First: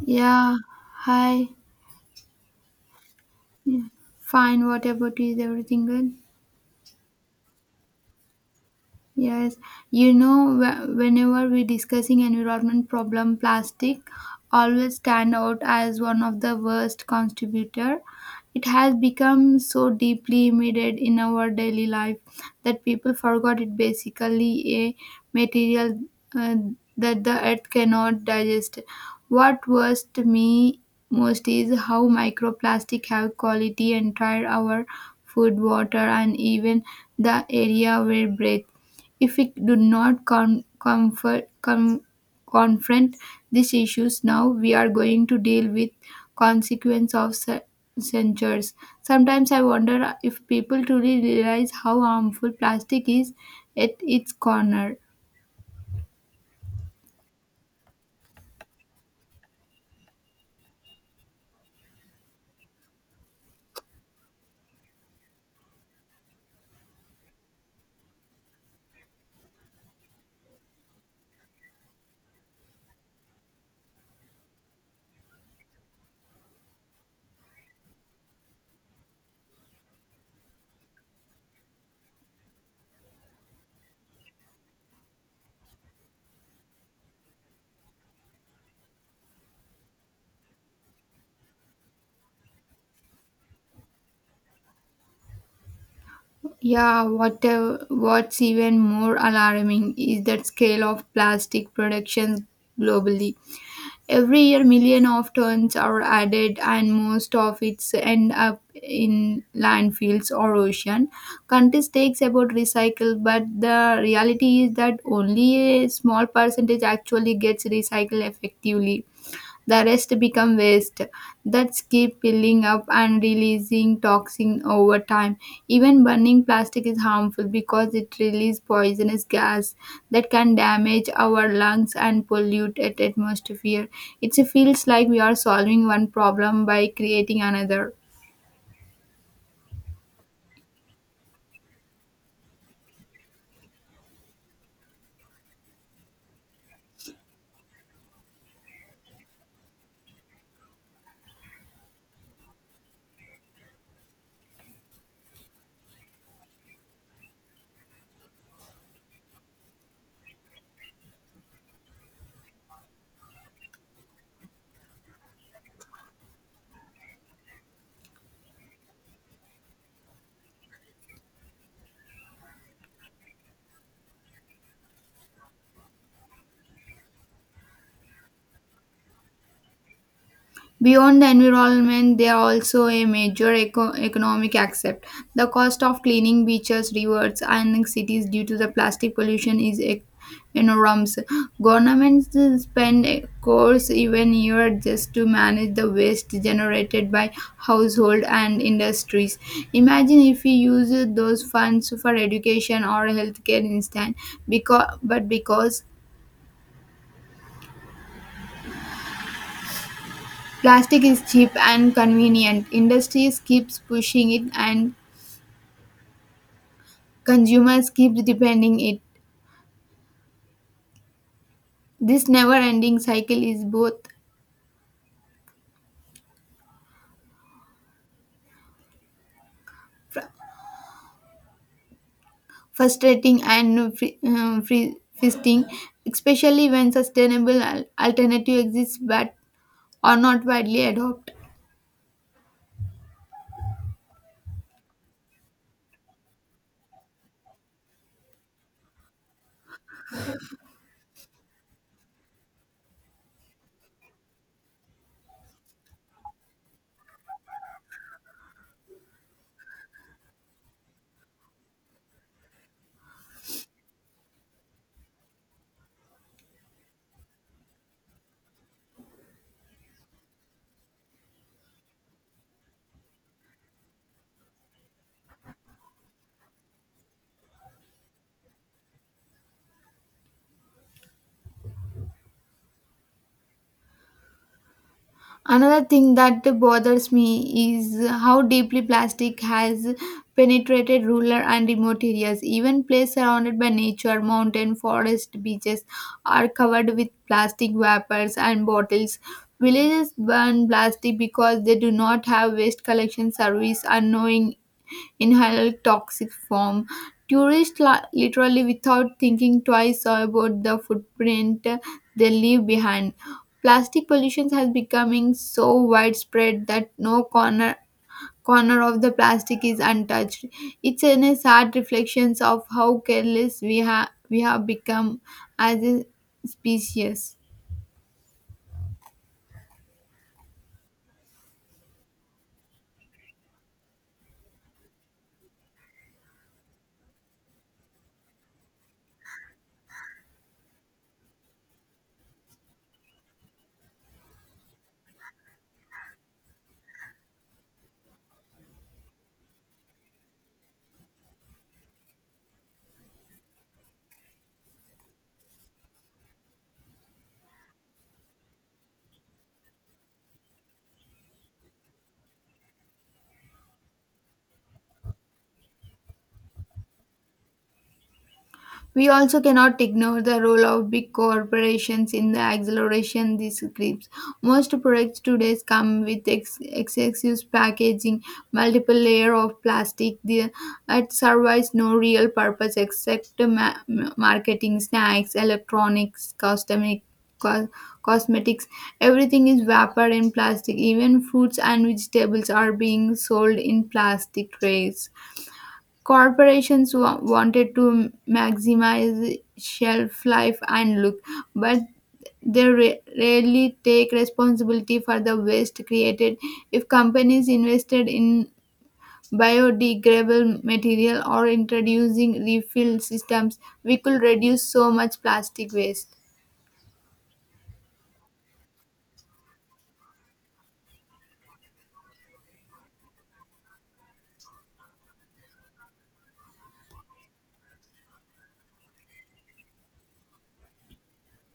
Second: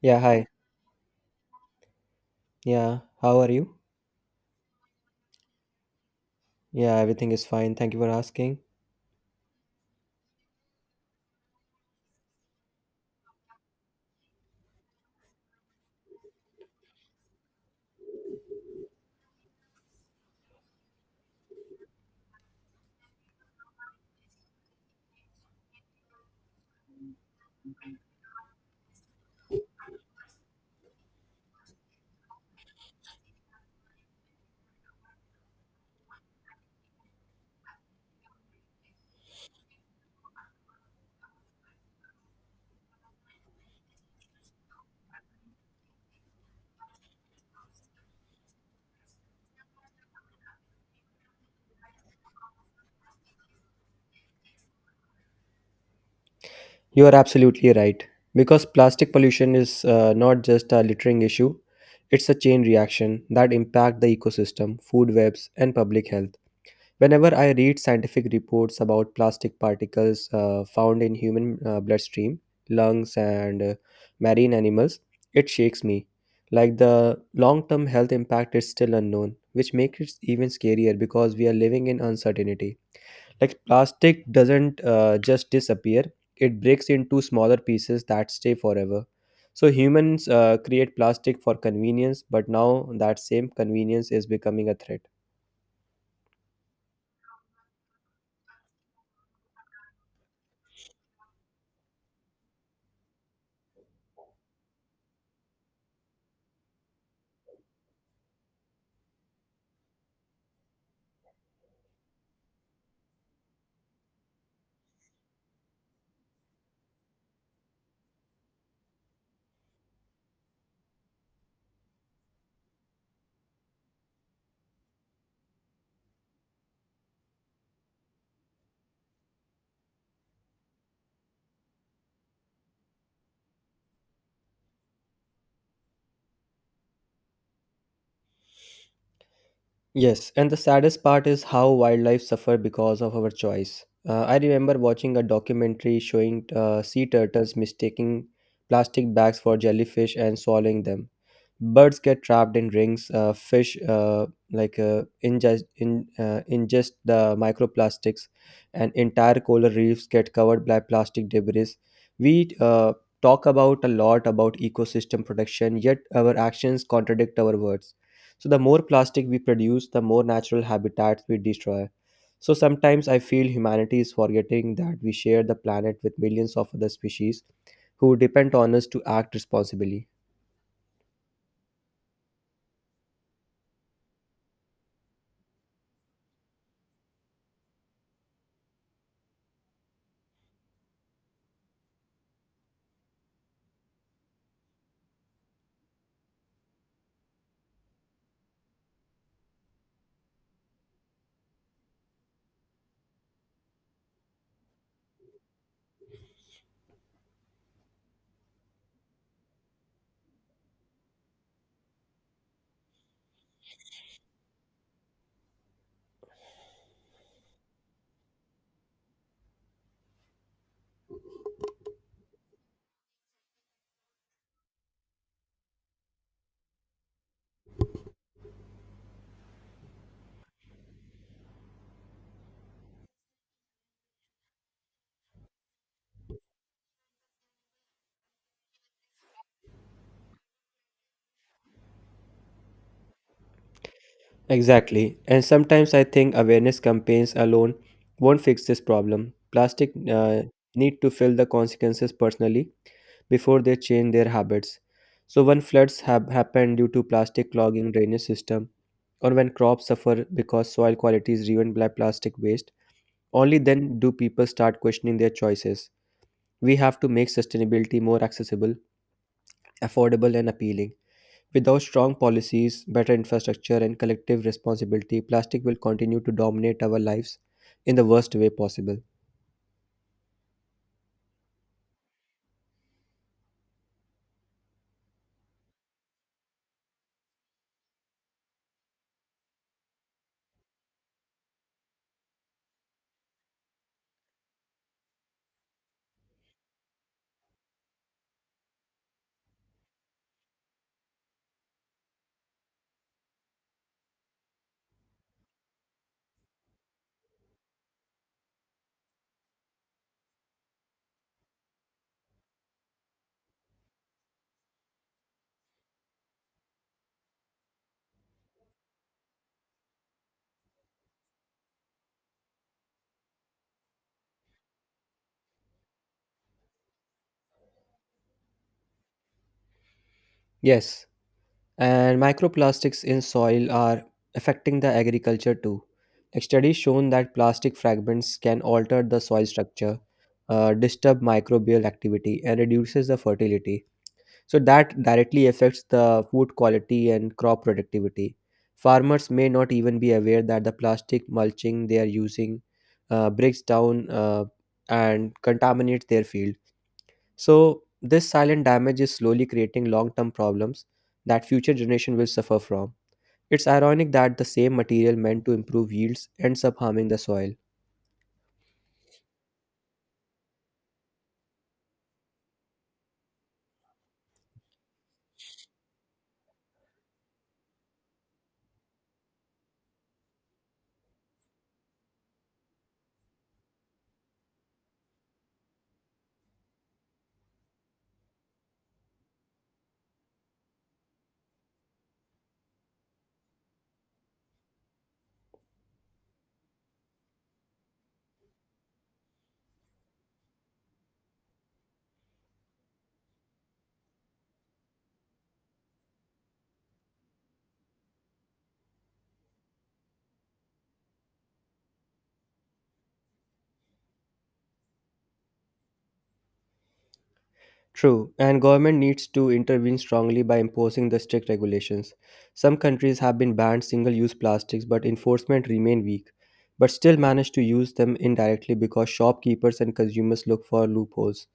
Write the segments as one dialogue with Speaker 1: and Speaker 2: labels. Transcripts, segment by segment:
Speaker 1: Yeah, hi.
Speaker 2: Yeah, hi.
Speaker 1: Yeah, how are you?
Speaker 2: Yeah. Fine, what about you? Is everything good?
Speaker 1: Yeah, everything is fine. Thank you for asking.
Speaker 2: Yes, whenever we're discussing environment problem, plastic always stand out as one of the worst contributor. It has become so deeply embedded in our daily life that people forgot it basically a material uh, that the earth cannot digest. What worst me most is how microplastic have quality and tried our food, water, and even the area we breathe. If we do not confront these issues now, we are going to deal with consequence of censures. Sometimes I wonder if people truly realize how harmful plastic is at its corner.
Speaker 1: You are absolutely right. Because plastic pollution is not just a littering issue, it's a chain reaction that impacts the ecosystem, food webs, and public health. Whenever I read scientific reports about plastic particles found in human bloodstream, lungs, and marine animals, it shakes me. Like the long-term health impact is still unknown, which makes it even scarier because we are living in uncertainty. Like plastic doesn't just disappear, it breaks into smaller pieces that stay forever. So humans create plastic for convenience, but now that same convenience is becoming a threat.
Speaker 2: Yeah, what's even more alarming is the scale of plastic productions globally. Every year, millions of tons are added, and most of it end up in landfills or ocean. Countries takes about recycle, but the reality is that only a small percentage actually gets recycled effectively, the rest become waste that keep piling up and releasing toxin over time. Even burning plastic is harmful because it releases poisonous gas that can damage our lungs and pollute at atmosphere. It feels like we are solving one problem by creating another.
Speaker 1: Yes, and the saddest part is how wildlife suffer because of our choice. I remember watching a documentary showing sea turtles mistaking plastic bags for jellyfish and swallowing them. Birds get trapped in rings. Fish, like ingest, in, ingest the microplastics, and entire coral reefs get covered by plastic debris. We talk about a lot about ecosystem protection, yet our actions contradict our words. So the more plastic we produce, the more natural habitats we destroy. So sometimes I feel humanity is forgetting that we share the planet with millions of other species who depend on us to act responsibly.
Speaker 2: Beyond the environment, they are also a major economic aspect. The cost of cleaning beaches, rivers, and cities due to the plastic pollution is enormous. Governments spend crores even year just to manage the waste generated by household and industries. Imagine if we use those funds for education or healthcare instead. Because, but because plastic is cheap and convenient, industries keeps pushing it and consumers keep depending it. This never-ending cycle is both fr- frustrating and fisting, especially when sustainable alternative exists but are not widely adopted.
Speaker 1: Exactly. And sometimes I think awareness campaigns alone won't fix this problem. Plastic need to feel the consequences personally before they change their habits. So when floods have happened due to plastic clogging drainage system or when crops suffer because soil quality is ruined by plastic waste, only then do people start questioning their choices. We have to make sustainability more accessible, affordable and appealing. Without strong policies, better infrastructure, and collective responsibility, plastic will continue to dominate our lives in the worst way possible.
Speaker 2: Another thing that bothers me is how deeply plastic has penetrated rural and remote areas. Even places surrounded by nature, mountain, forest, beaches are covered with plastic wrappers and bottles. Villages burn plastic because they do not have waste collection service, unknowing inhaled toxic form. Tourists literally, without thinking twice about the footprint they leave behind. Plastic pollution has becoming so widespread that no corner of the plastic is untouched. It's in a sad reflections of how careless we have become as a species.
Speaker 1: Yes, and microplastics in soil are affecting the agriculture too. Like studies shown that plastic fragments can alter the soil structure, disturb microbial activity, and reduces the fertility. So that directly affects the food quality and crop productivity. Farmers may not even be aware that the plastic mulching they are using breaks down and contaminates their field. So this silent damage is slowly creating long-term problems that future generation will suffer from. It's ironic that the same material meant to improve yields ends up harming the soil.
Speaker 2: We also cannot ignore the role of big corporations in the acceleration these grips. Most products today come with excessive packaging, multiple layer of plastic that serves no real purpose except marketing, snacks, electronics, cosmetic, co- cosmetics. Everything is wrapped in plastic. Even fruits and vegetables are being sold in plastic trays. Corporations wanted to maximize shelf life and look, but they rarely take responsibility for the waste created. If companies invested in biodegradable material or introducing refill systems, we could reduce so much plastic waste.
Speaker 1: True, and government needs to intervene strongly by imposing the strict regulations. Some countries have been banned single-use plastics, but enforcement remain weak, but still manage to use them indirectly because shopkeepers and consumers look for loopholes.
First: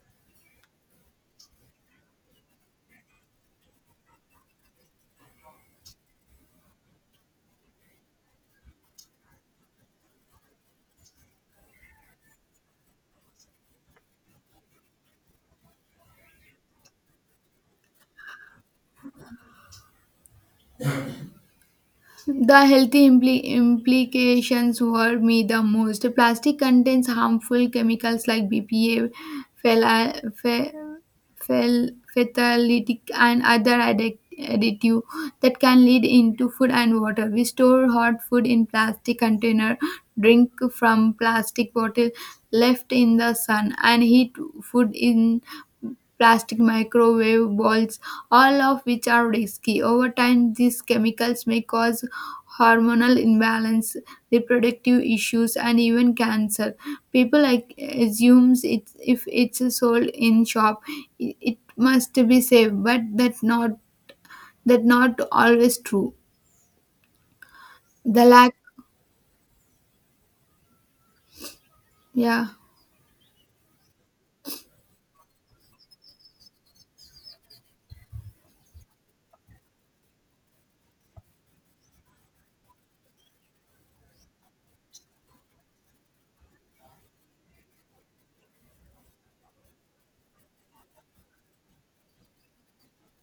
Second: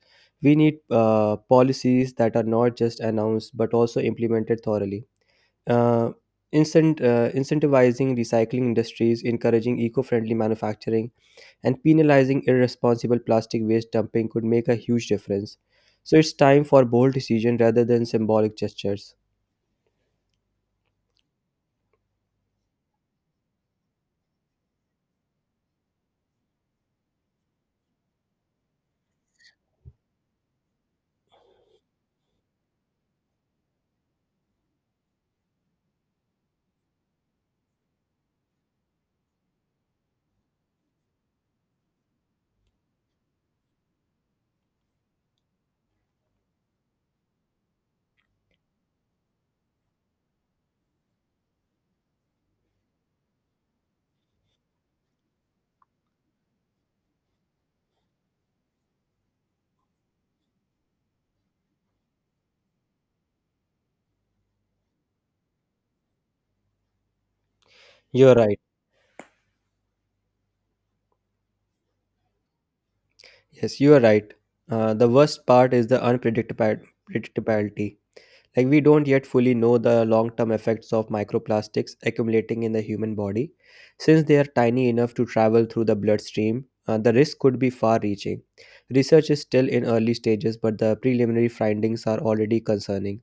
Speaker 1: We need policies that are not just announced but also implemented thoroughly. Uh, Incentivizing recycling industries, encouraging eco-friendly manufacturing, and penalizing irresponsible plastic waste dumping could make a huge difference. So it's time for bold decision rather than symbolic gestures.
Speaker 2: The healthy implications were me the most. Plastic contains harmful chemicals like BPA, phthala- ph- fatalitic, and other additive that can lead into food and water. We store hot food in plastic container, drink from plastic bottle left in the sun, and heat food in plastic microwave balls, all of which are risky. Over time, these chemicals may cause hormonal imbalance, reproductive issues, and even cancer. People like assumes it's if it's sold in shop, it must be safe, but that not always true. The
Speaker 1: You're
Speaker 2: lack,
Speaker 1: right.
Speaker 2: yeah.
Speaker 1: Yes, you are right. The worst part is the unpredictability. Predictability. Like we don't yet fully know the long-term effects of microplastics accumulating in the human body. Since they are tiny enough to travel through the bloodstream, the risk could be far-reaching. Research is still in early stages, but the preliminary findings are already concerning.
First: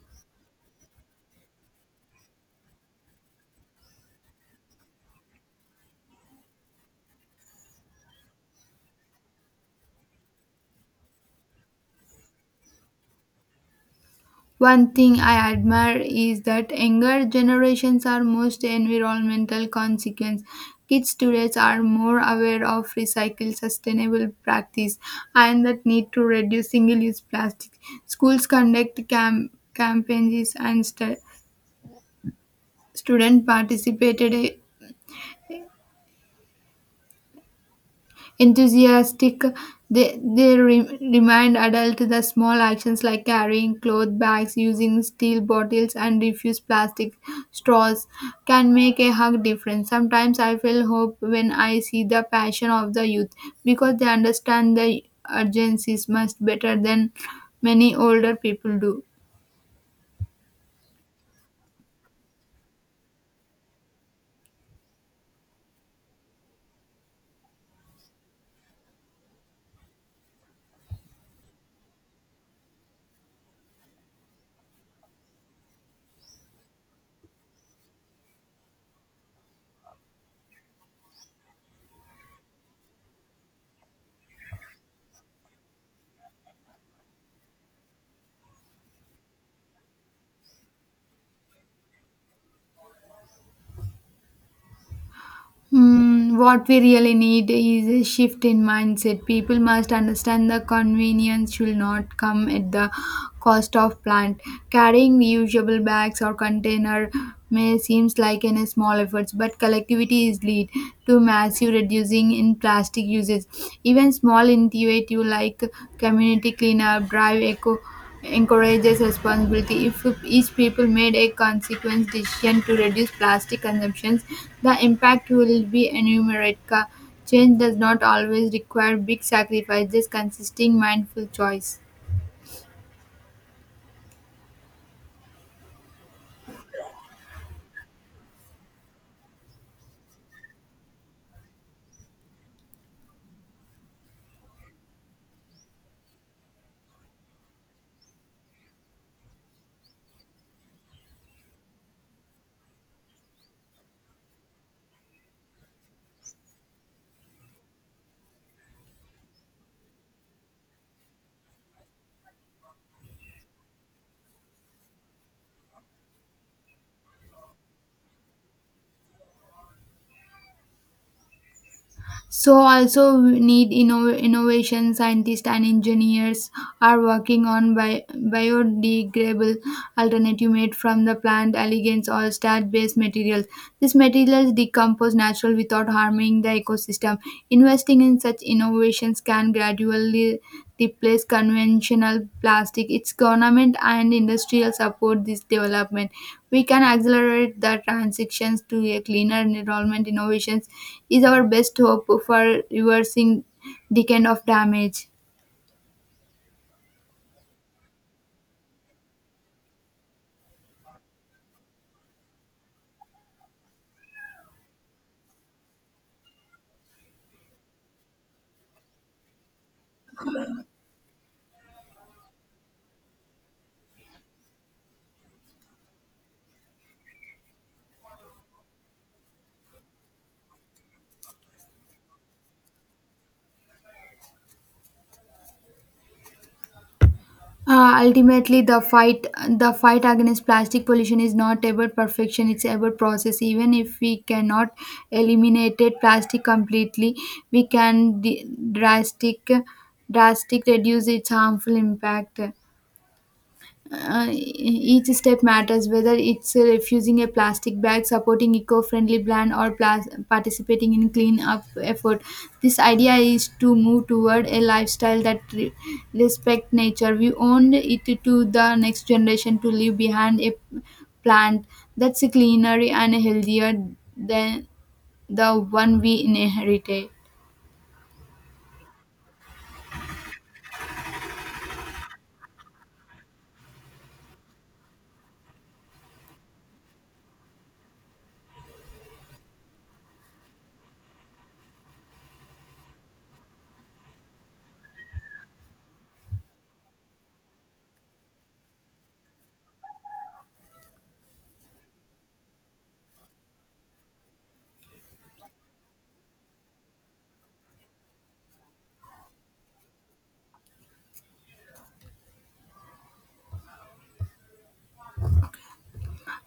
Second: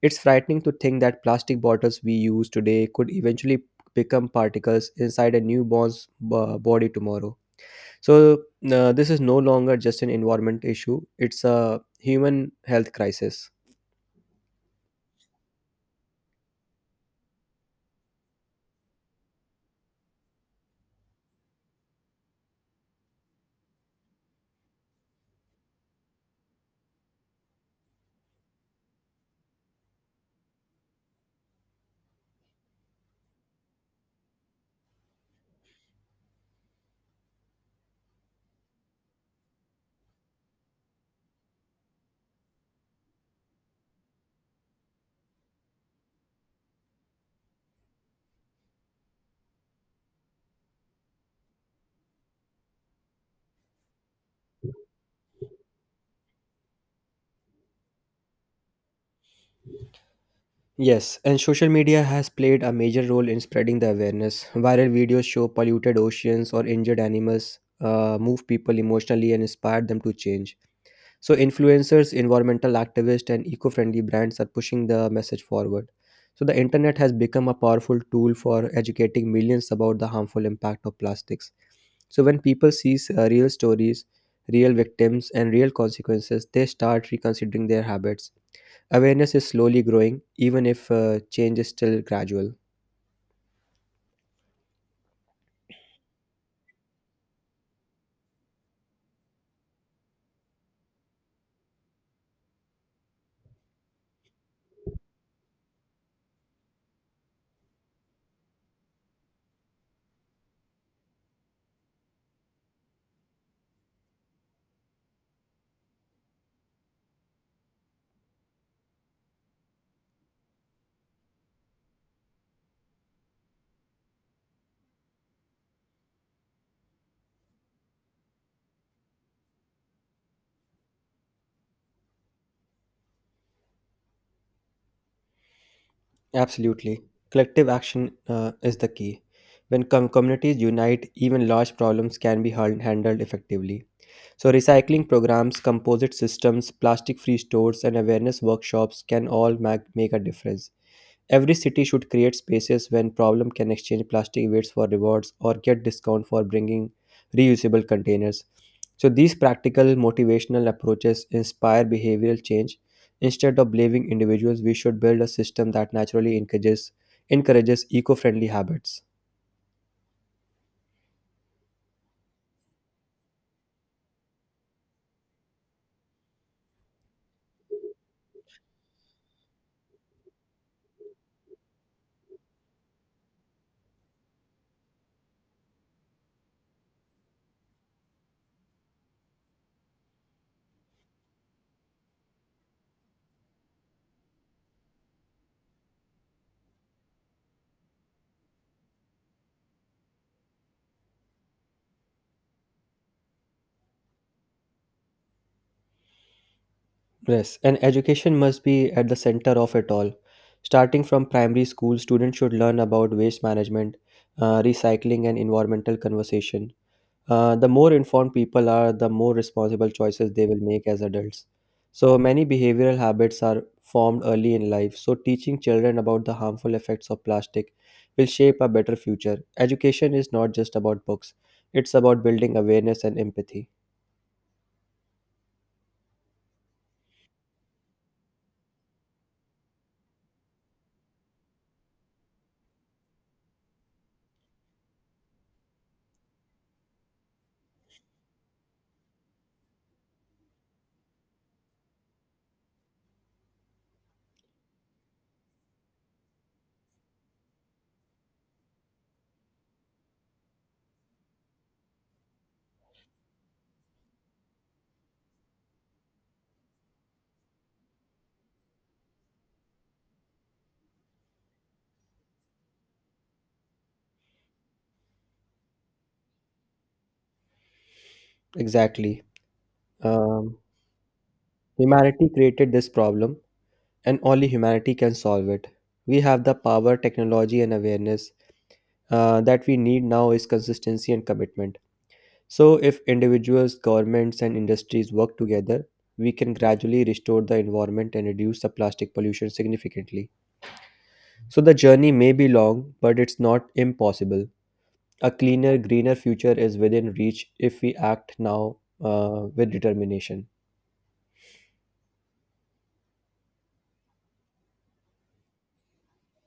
Speaker 1: It's frightening to think that plastic bottles we use today could eventually become particles inside a newborn's body tomorrow. So, this is no longer just an environment issue, it's a human health crisis.
Speaker 2: One thing I admire is that younger generations are most environmental consequence. Kids today are more aware of recycle sustainable practice and that need to reduce single-use plastic. Schools conduct campaigns and Students participated enthusiastic. They remind adults the small actions like carrying cloth bags, using steel bottles, and refuse plastic straws can make a hug difference. Sometimes I feel hope when I see the passion of the youth because they understand the urgencies much better than many older people do.
Speaker 1: Yes, and social media has played a major role in spreading the awareness. Viral videos show polluted oceans or injured animals, move people emotionally, and inspire them to change. So, influencers, environmental activists, and eco friendly brands are pushing the message forward. So, the internet has become a powerful tool for educating millions about the harmful impact of plastics. So, when people see real stories, real victims, and real consequences, they start reconsidering their habits. Awareness is slowly growing, even if change is still gradual.
Speaker 2: Hmm, what we really need is a shift in mindset. People must understand the convenience should not come at the cost of plant. Carrying reusable bags or container may seems like an small efforts, but collectivity is lead to massive reducing in plastic uses. Even small initiative like community cleanup, drive eco encourages responsibility. If each people made a consequence decision to reduce plastic consumptions, the impact will be enumerate. Change does not always require big sacrifices, consisting mindful choice.
Speaker 1: Absolutely. Collective action is the key. When communities unite, even large problems can be handled effectively. So, recycling programs, composite systems, plastic free stores, and awareness workshops can all make a difference. Every city should create spaces when problem can exchange plastic waste for rewards or get discount for bringing reusable containers. So, these practical motivational approaches inspire behavioral change. Instead of blaming individuals, we should build a system that naturally encourages eco-friendly habits.
Speaker 2: So also we need innovation scientists and engineers are working on biodegradable alternative made from the plant elegance or starch-based materials. These materials decompose naturally without harming the ecosystem. Investing in such innovations can gradually replace conventional plastic. Its government and industrial support this development, we can accelerate the transitions to a cleaner environment. Innovations is our best hope for reversing decade of damage.
Speaker 1: Yes, and education must be at the center of it all. Starting from primary school, students should learn about waste management, recycling, and environmental conversation. The more informed people are, the more responsible choices they will make as adults. So many behavioral habits are formed early in life. So teaching children about the harmful effects of plastic will shape a better future. Education is not just about books; it's about building awareness and empathy.
Speaker 2: Ultimately, the fight against plastic pollution is not about perfection; it's about process. Even if we cannot eliminate it plastic completely, we can drastic drastic reduce its harmful impact. Each step matters, whether it's refusing a plastic bag, supporting eco-friendly brand, or participating in clean up effort. This idea is to move toward a lifestyle that respect nature. We own it to the next generation to leave behind a plant that's cleaner and healthier than the one we inherited.
Speaker 1: Exactly. Um, Humanity created this problem and only humanity can solve it. We have the power, technology, and awareness that we need now is consistency and commitment. So, if individuals, governments, and industries work together, we can gradually restore the environment and reduce the plastic pollution significantly. So, the journey may be long, but it's not impossible. A cleaner, greener future is within reach if we act now with determination.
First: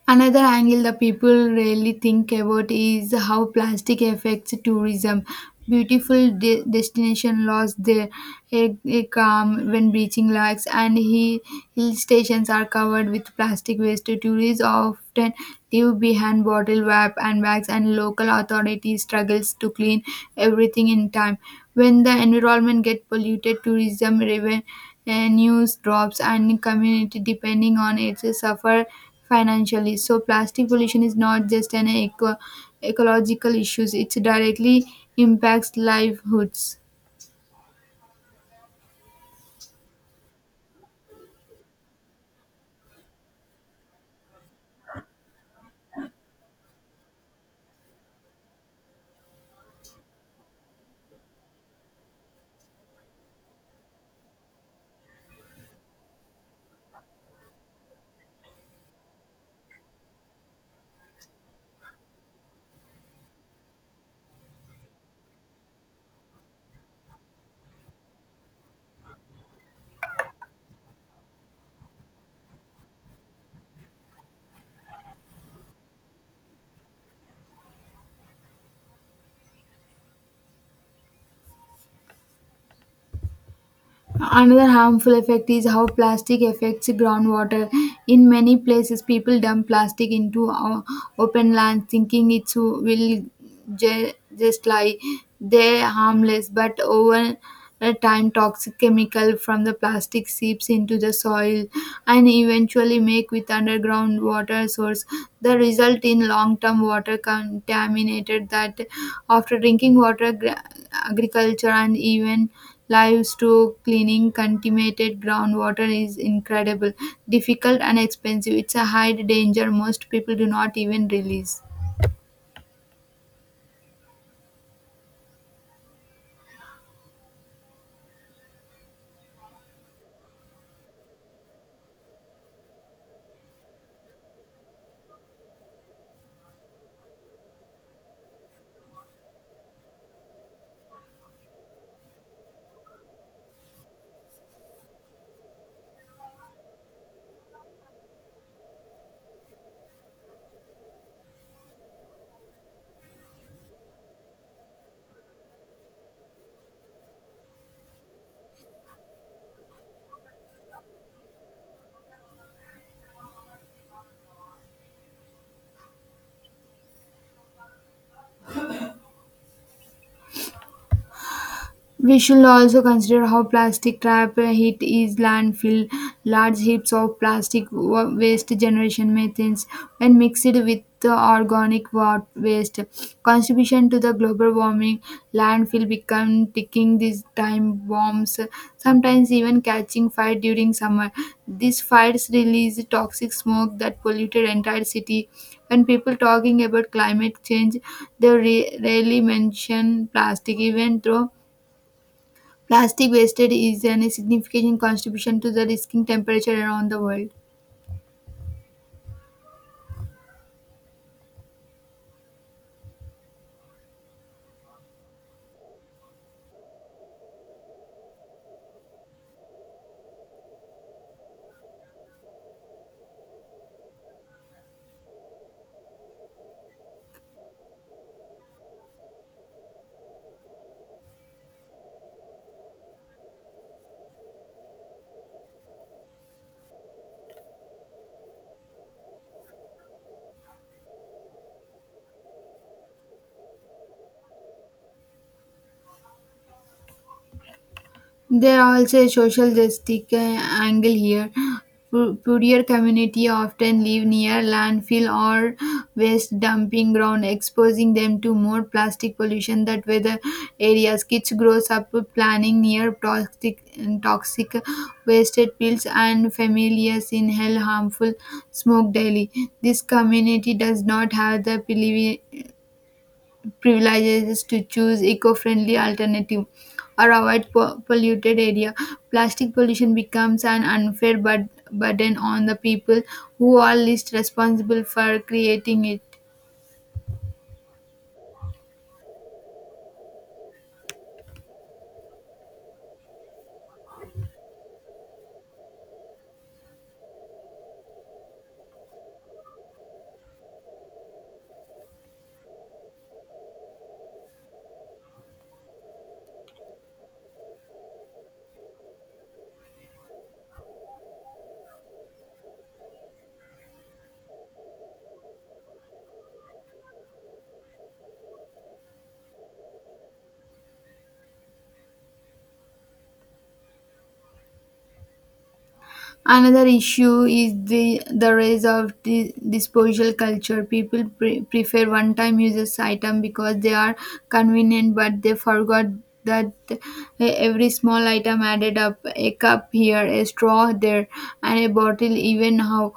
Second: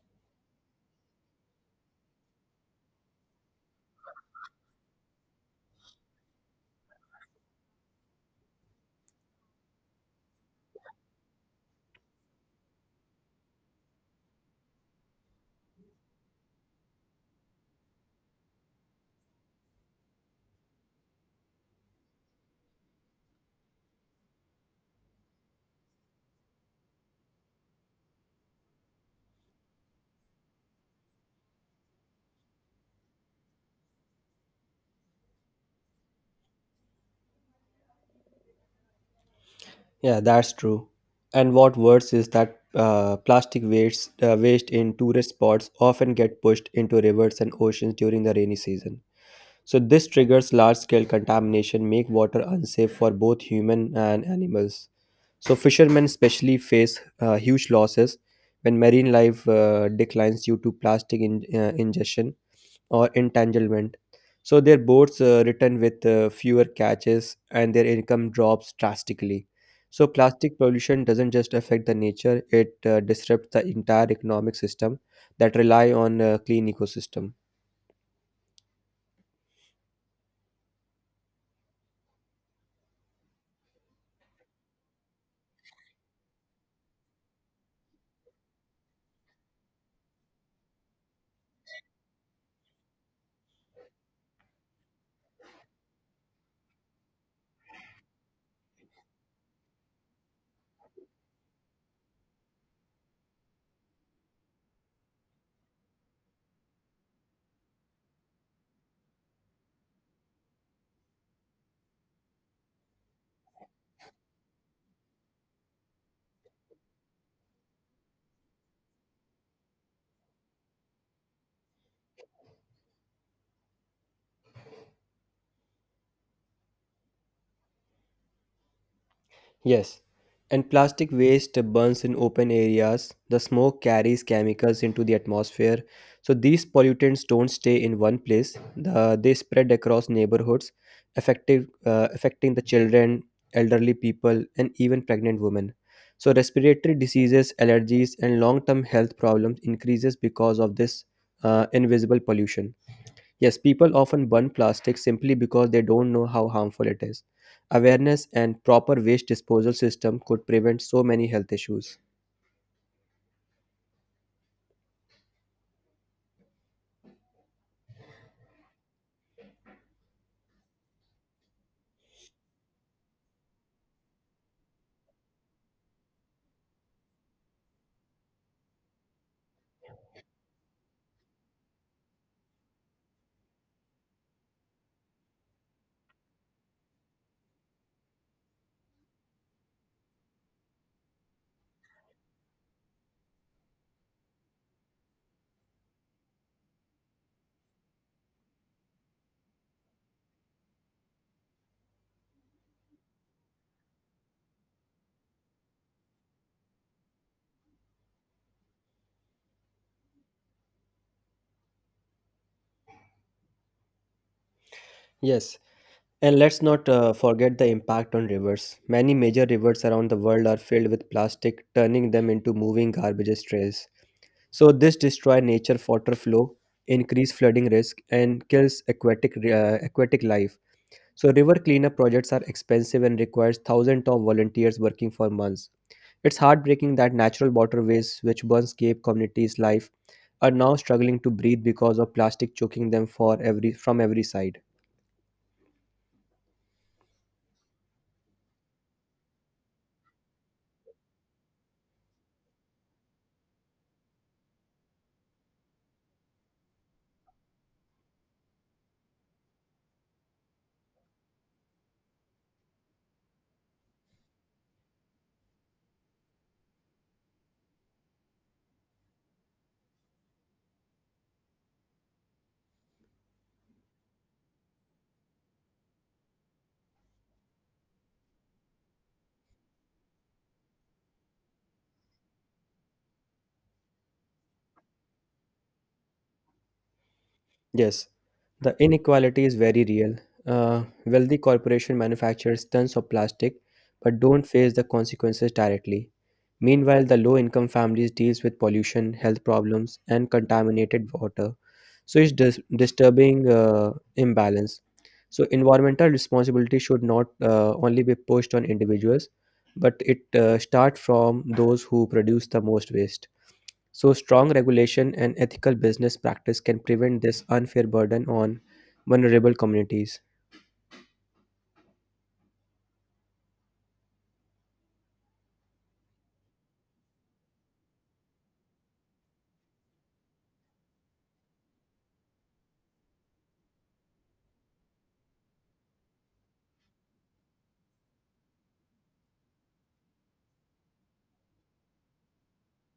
Speaker 2: Another angle the people rarely think about is how plastic affects tourism. Beautiful destination lost their air calm when beaching lakes and hill stations are covered with plastic waste. Tourists often leave behind bottle wrap and bags, and local authorities struggles to clean everything in time. When the environment get polluted, tourism revenue drops, and community depending on it suffer financially. So plastic pollution is not just an ecological issue; it directly impacts livelihoods.
Speaker 1: Yeah, that's true. And what worse is that waste in tourist spots often get pushed into rivers and oceans during the rainy season. So this triggers large-scale contamination, make water unsafe for both human and animals. So fishermen especially face huge losses when marine life declines due to plastic ingestion or entanglement. So their boats return with fewer catches and their income drops drastically. So plastic pollution doesn't just affect the nature, it disrupts the entire economic system that rely on a clean ecosystem.
Speaker 2: Another harmful effect is how plastic affects groundwater. In many places, people dump plastic into open land thinking it will just lie there harmless, but over at time toxic chemical from the plastic seeps into the soil and eventually make with underground water source. The result in long term water contaminated that after drinking water, agriculture, and even livestock. Cleaning contaminated groundwater is incredible difficult and expensive. It's a high danger most people do not even realize.
Speaker 1: Yes, and plastic waste burns in open areas. The smoke carries chemicals into the atmosphere. So these pollutants don't stay in one place. They spread across neighborhoods, affecting the children, elderly people, and even pregnant women. So respiratory diseases, allergies, and long-term health problems increases because of this invisible pollution. Yes, people often burn plastic simply because they don't know how harmful it is. Awareness and proper waste disposal system could prevent so many health issues.
Speaker 2: We should also consider how plastic trap hit is landfill. Large heaps of plastic waste generation methanes when mixed with the organic waste, contribution to the global warming. Landfill become ticking these time bombs, sometimes even catching fire during summer. These fires release toxic smoke that polluted entire city. When people talking about climate change, they rarely mention plastic, even though plastic wastage is a significant contribution to the rising temperature around the world.
Speaker 1: Yes, and let's not forget the impact on rivers. Many major rivers around the world are filled with plastic, turning them into moving garbage trails. So this destroys nature water flow, increase flooding risk, and kills aquatic life. So river cleanup projects are expensive and requires thousands of volunteers working for months. It's heartbreaking that natural waterways which once gave communities life are now struggling to breathe because of plastic choking them for every from every side.
Speaker 2: There are also a social justice angle here. Poorer community often live near landfill or waste dumping ground, exposing them to more plastic pollution that weather areas. Kids grows up planning near toxic wasted pills, and familiars inhale harmful smoke daily. This community does not have the privileges to choose eco-friendly alternative or avoid polluted area. Plastic pollution becomes an unfair burden on the people who are least responsible for creating it.
Speaker 1: Yes, the inequality is very real. Wealthy corporation manufactures tons of plastic but don't face the consequences directly. Meanwhile, the low income families deals with pollution, health problems and contaminated water. So it's disturbing imbalance. So environmental responsibility should not only be pushed on individuals but it start from those who produce the most waste. So, strong regulation and ethical business practice can prevent this unfair burden on vulnerable communities.
Speaker 2: Another issue is the rise of the disposal culture. People prefer one time uses item because they are convenient, but they forgot that every small item added up, a cup here, a straw there, and a bottle even how,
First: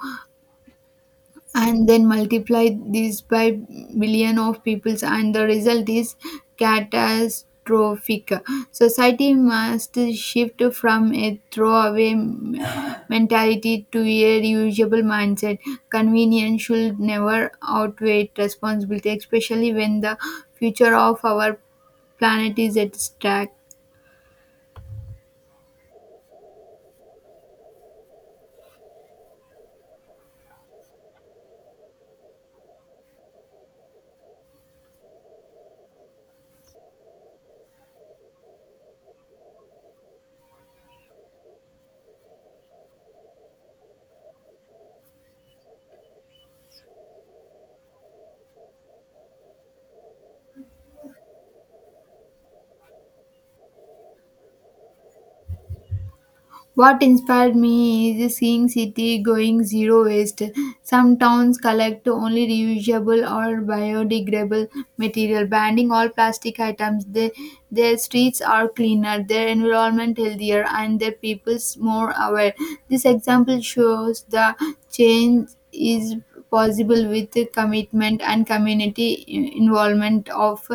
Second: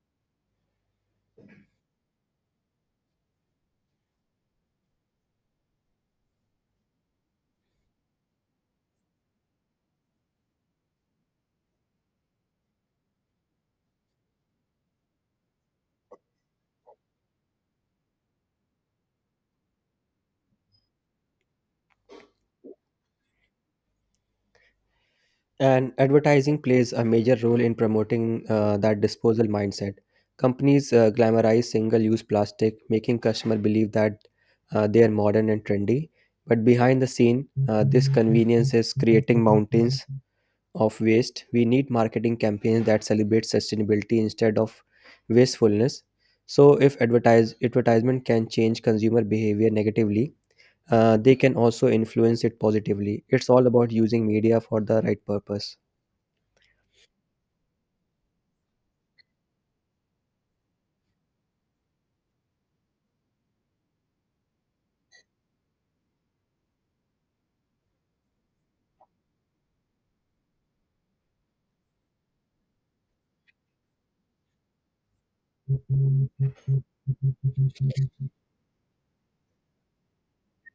Speaker 2: and then multiply this by billion of peoples, and the result is catastrophic. Society must shift from a throwaway mentality to a reusable mindset. Convenience should never outweigh responsibility, especially when the future of our planet is at stake.
Speaker 1: And advertising plays a major role in promoting that disposal mindset. Companies glamorize single use plastic, making customers believe that they are modern and trendy. But behind the scene, this convenience is creating mountains of waste, we need marketing campaigns that celebrate sustainability instead of wastefulness. So, if advertisement can change consumer behavior negatively, they can also influence it positively. It's all about using media for the right purpose.
Speaker 2: What inspired me is seeing city going zero waste. Some towns collect only reusable or biodegradable material, banning all plastic items. They, their streets are cleaner, their environment healthier, and their peoples more aware. This example shows the change is possible with the commitment and community involvement. Of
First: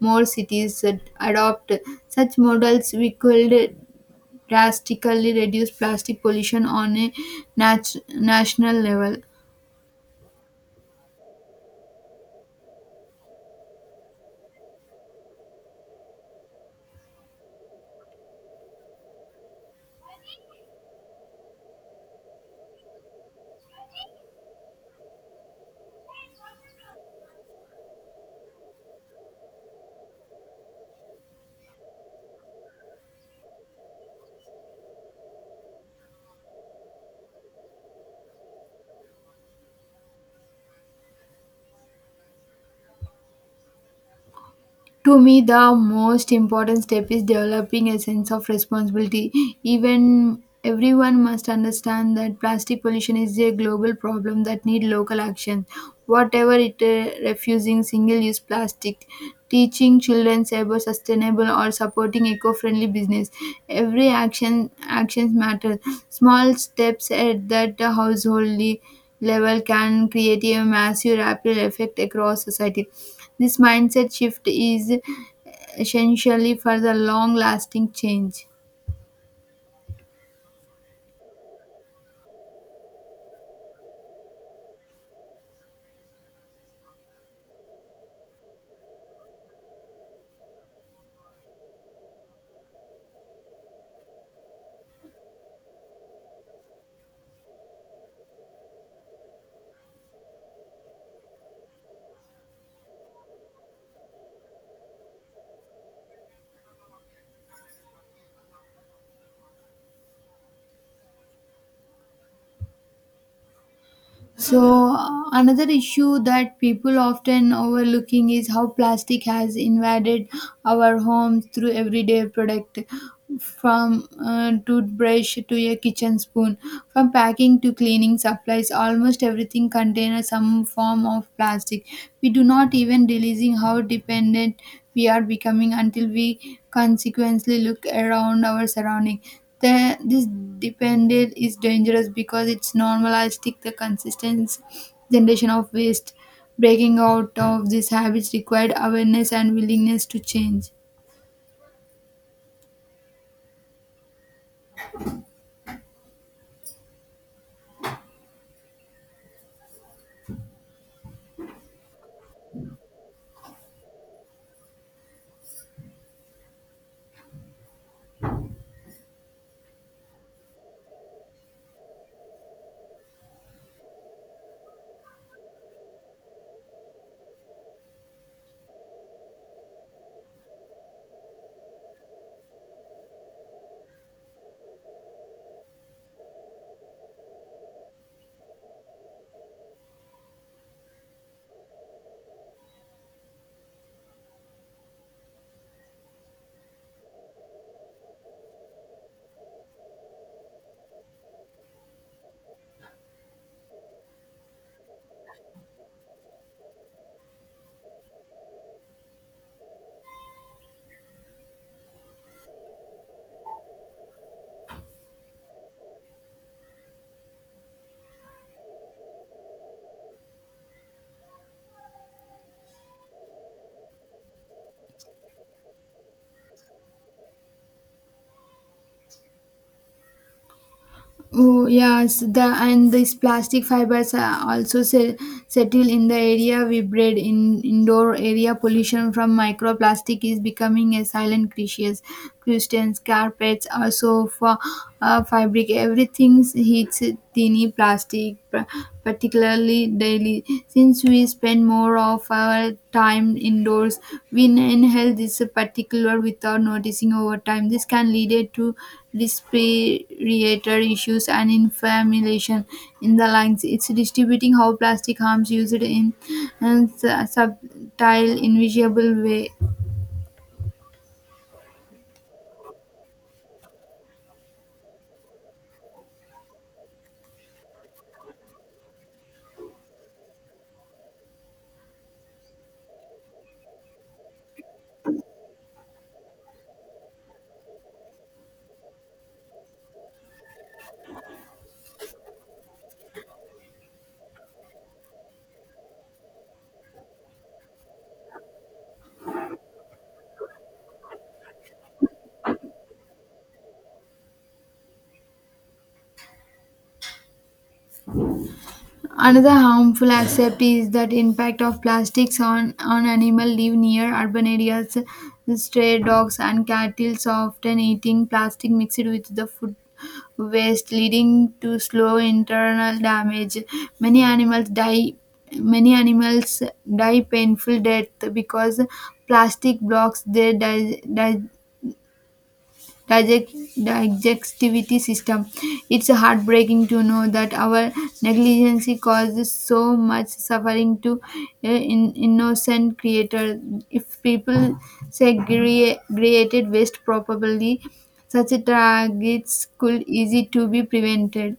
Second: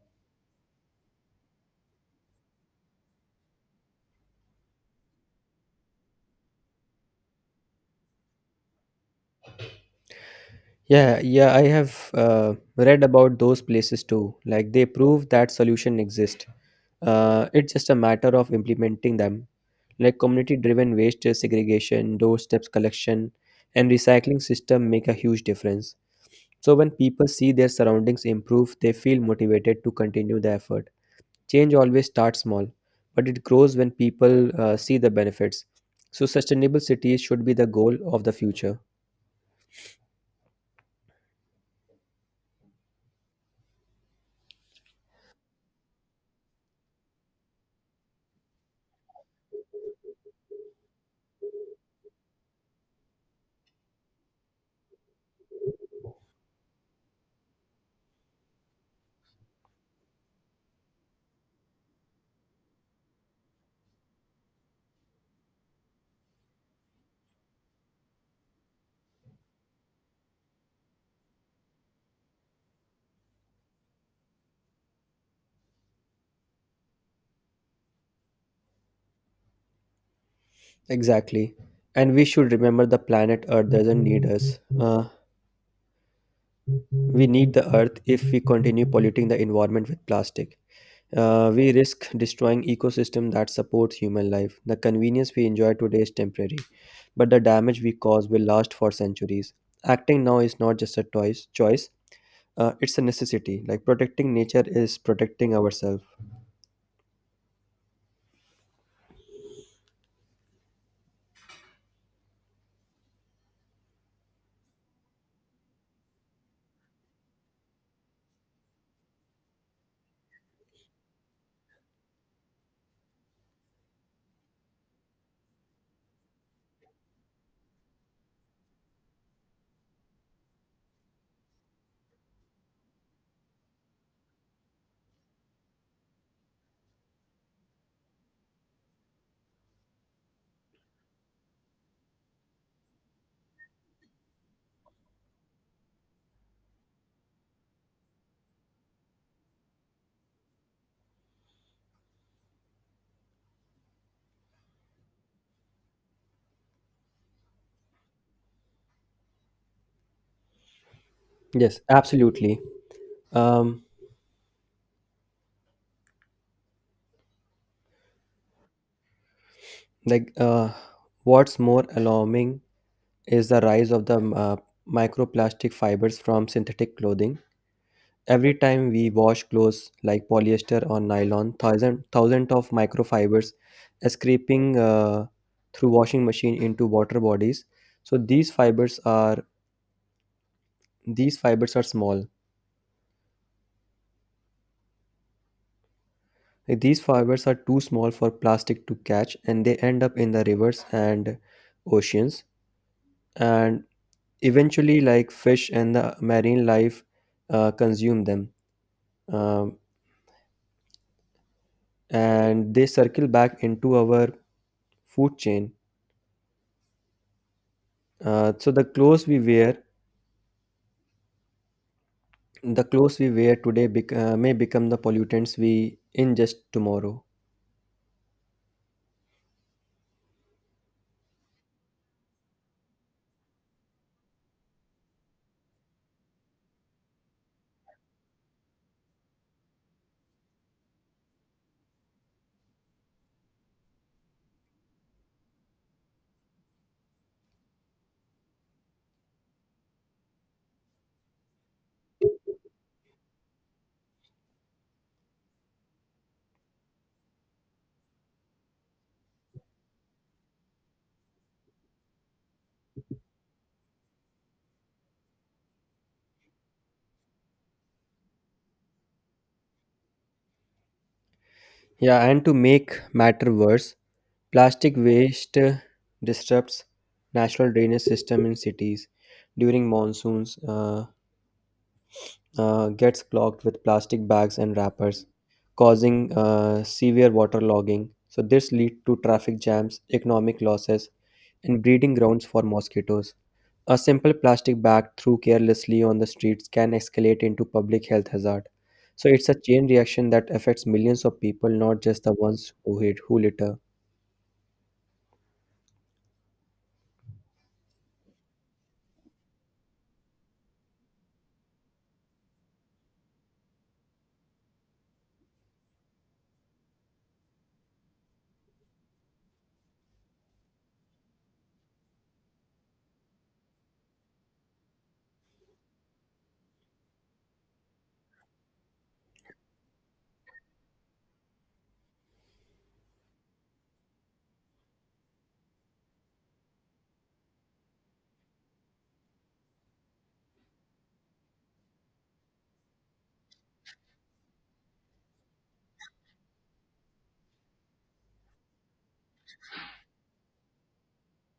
Speaker 2: more cities that adopt such models, we could drastically reduce plastic pollution on a national level.
Speaker 1: Yeah, yeah, I have read about those places too. Like they prove that solution exist. It's just a matter of implementing them. Like community-driven waste segregation, doorsteps collection, and recycling system make a huge difference. So, when people see their surroundings improve, they feel motivated to continue the effort. Change always starts small, but it grows when people see the benefits. So, sustainable cities should be the goal of the future.
Speaker 2: To me, the most important step is developing a sense of responsibility. Even everyone must understand that plastic pollution is a global problem that need local action. Whatever it refusing single-use plastic, teaching children about sustainable, or supporting eco-friendly business. Every action actions matter. Small steps at that household level can create a massive ripple effect across society. This mindset shift is essentially for the long lasting change.
Speaker 1: Exactly. And we should remember the planet Earth doesn't need us. We need the Earth if we continue polluting the environment with plastic. We risk destroying ecosystem that supports human life. The convenience we enjoy today is temporary, but the damage we cause will last for centuries. Acting now is not just a choice. It's a necessity. Like protecting nature is protecting ourselves.
Speaker 2: So another issue that people often overlooking is how plastic has invaded our homes through everyday product, from a toothbrush to a kitchen spoon, from packing to cleaning supplies. Almost everything contains some form of plastic. We do not even realizing how dependent we are becoming until we consequently look around our surrounding. This dependent is dangerous because it's normalistic the consistent generation of waste. Breaking out of these habits required awareness and willingness to change.
Speaker 1: Yes, absolutely. Um, like uh, what's more alarming is the rise of the microplastic fibers from synthetic clothing. Every time we wash clothes like polyester or nylon, thousand of microfibers escaping through washing machine into water bodies. So these fibers are small. These fibers are too small for plastic to catch, and they end up in the rivers and oceans, and eventually, like fish and the marine life, consume them, um, and they circle back into our food chain. Uh, so the clothes we wear The clothes we wear today may become the pollutants we ingest tomorrow.
Speaker 2: Oh yes, the and these plastic fibers are also settle in the area we breathe. In indoor area, pollution from microplastic is becoming a silent crisis. Christians, carpets, also for fabric, everything hits tiny plastic particularly daily. We, since we spend more of our time indoors, we inhale this particular without noticing. Over time this can lead to respiratory issues and inflammation in the lungs. It's distributing how plastic harms used in a subtle invisible way.
Speaker 1: Yeah, and to make matter worse, plastic waste disrupts natural drainage system in cities. During monsoons, gets clogged with plastic bags and wrappers, causing severe water logging. So this lead to traffic jams, economic losses, and breeding grounds for mosquitoes. A simple plastic bag thrown carelessly on the streets can escalate into public health hazard. So it's a chain reaction that affects millions of people, not just the ones who litter.
Speaker 2: Another harmful aspect is that impact of plastics on animal live near urban areas. Stray dogs and cattle often eating plastic mixed with the food waste, leading to slow internal damage. Many animals die. Many animals die painful death because plastic blocks their digestivity system. It's heartbreaking to know that our negligence causes so much suffering to innocent creator. If people segregated waste properly, such targets could easy to be prevented.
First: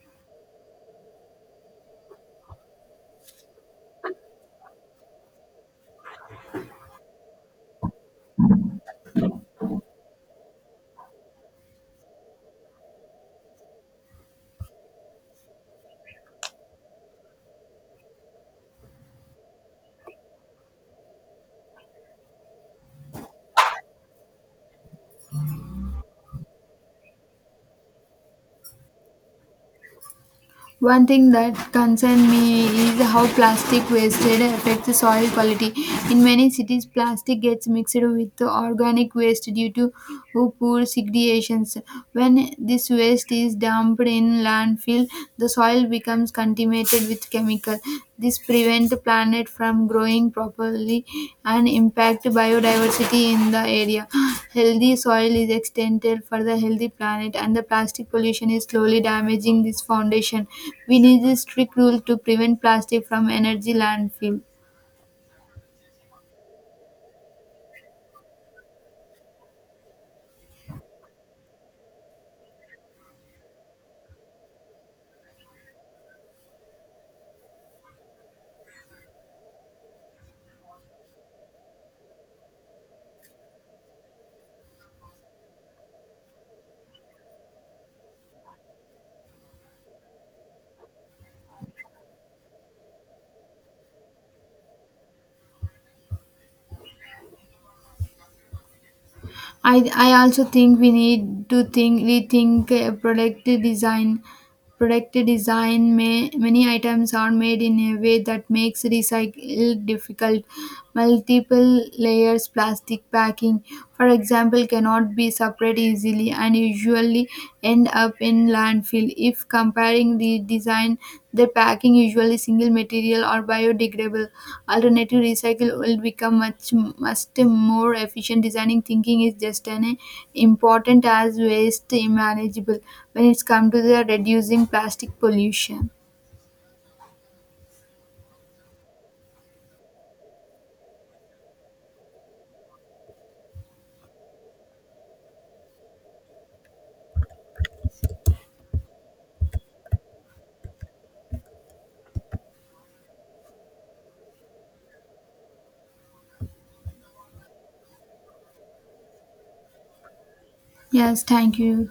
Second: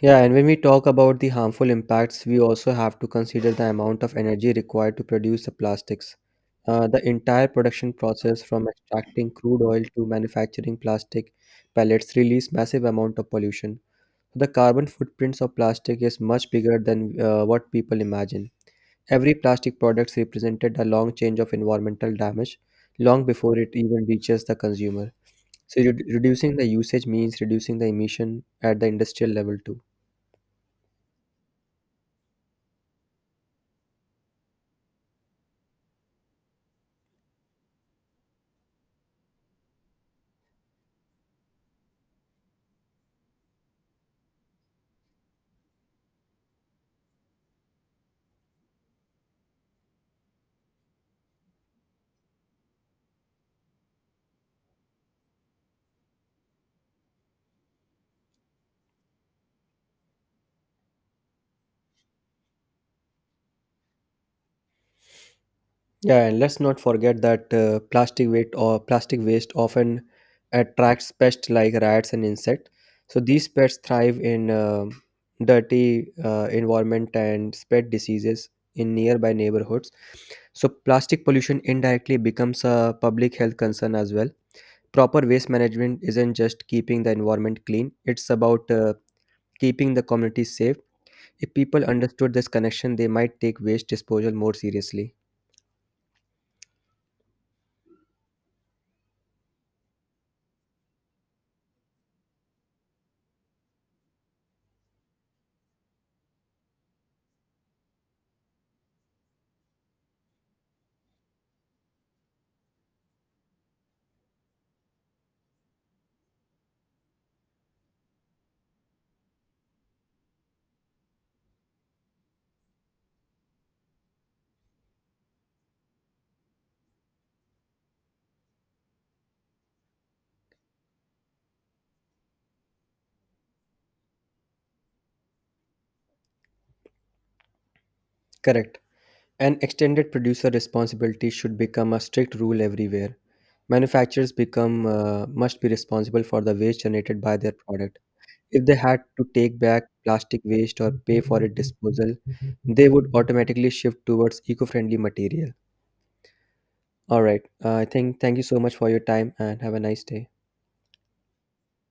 Speaker 1: Yeah, and when we talk about the harmful impacts, we also have to consider the amount of energy required to produce the plastics. The entire production process from extracting crude oil to manufacturing plastic pellets release massive amount of pollution. So, the carbon footprints of plastic is much bigger than what people imagine. Every plastic product represented a long change of environmental damage long before it even reaches the consumer. So reducing the usage means reducing the emission at the industrial level too.
Speaker 2: One thing that concerns me is how plastic wastage affects the soil quality. In many cities, plastic gets mixed with the organic waste due to poor segregations. When this waste is dumped in landfill, the soil becomes contaminated with chemicals chemical. This prevent the planet from growing properly and impact biodiversity in the area. Healthy soil is extended for the healthy planet, and the plastic pollution is slowly damaging this foundation. We need a strict rule to prevent plastic from energy landfill.
Speaker 1: Yeah, and let's not forget that plastic weight or plastic waste often attracts pests like rats and insects. So these pests thrive in dirty environment and spread diseases in nearby neighborhoods. So plastic pollution indirectly becomes a public health concern as well. Proper waste management isn't just keeping the environment clean, it's about keeping the community safe. If people understood this connection they might take waste disposal more seriously.
Speaker 2: I also think we need to think rethink product design. Product design may many items are made in a way that makes recycle difficult. Multiple layers plastic packing, for example, cannot be separate easily and usually end up in landfill. If comparing the design, their packing usually single material or biodegradable alternative, recycle will become much much more efficient. Designing thinking is just an important as waste manageable when it's come to the reducing plastic pollution.
Speaker 1: Correct, an extended producer responsibility should become a strict rule everywhere. Manufacturers become must be responsible for the waste generated by their product. If they had to take back plastic waste or pay for its disposal they would automatically shift towards eco-friendly material. All right. I think thank you so much for your time and have a nice day.
Speaker 2: Yes, thank you.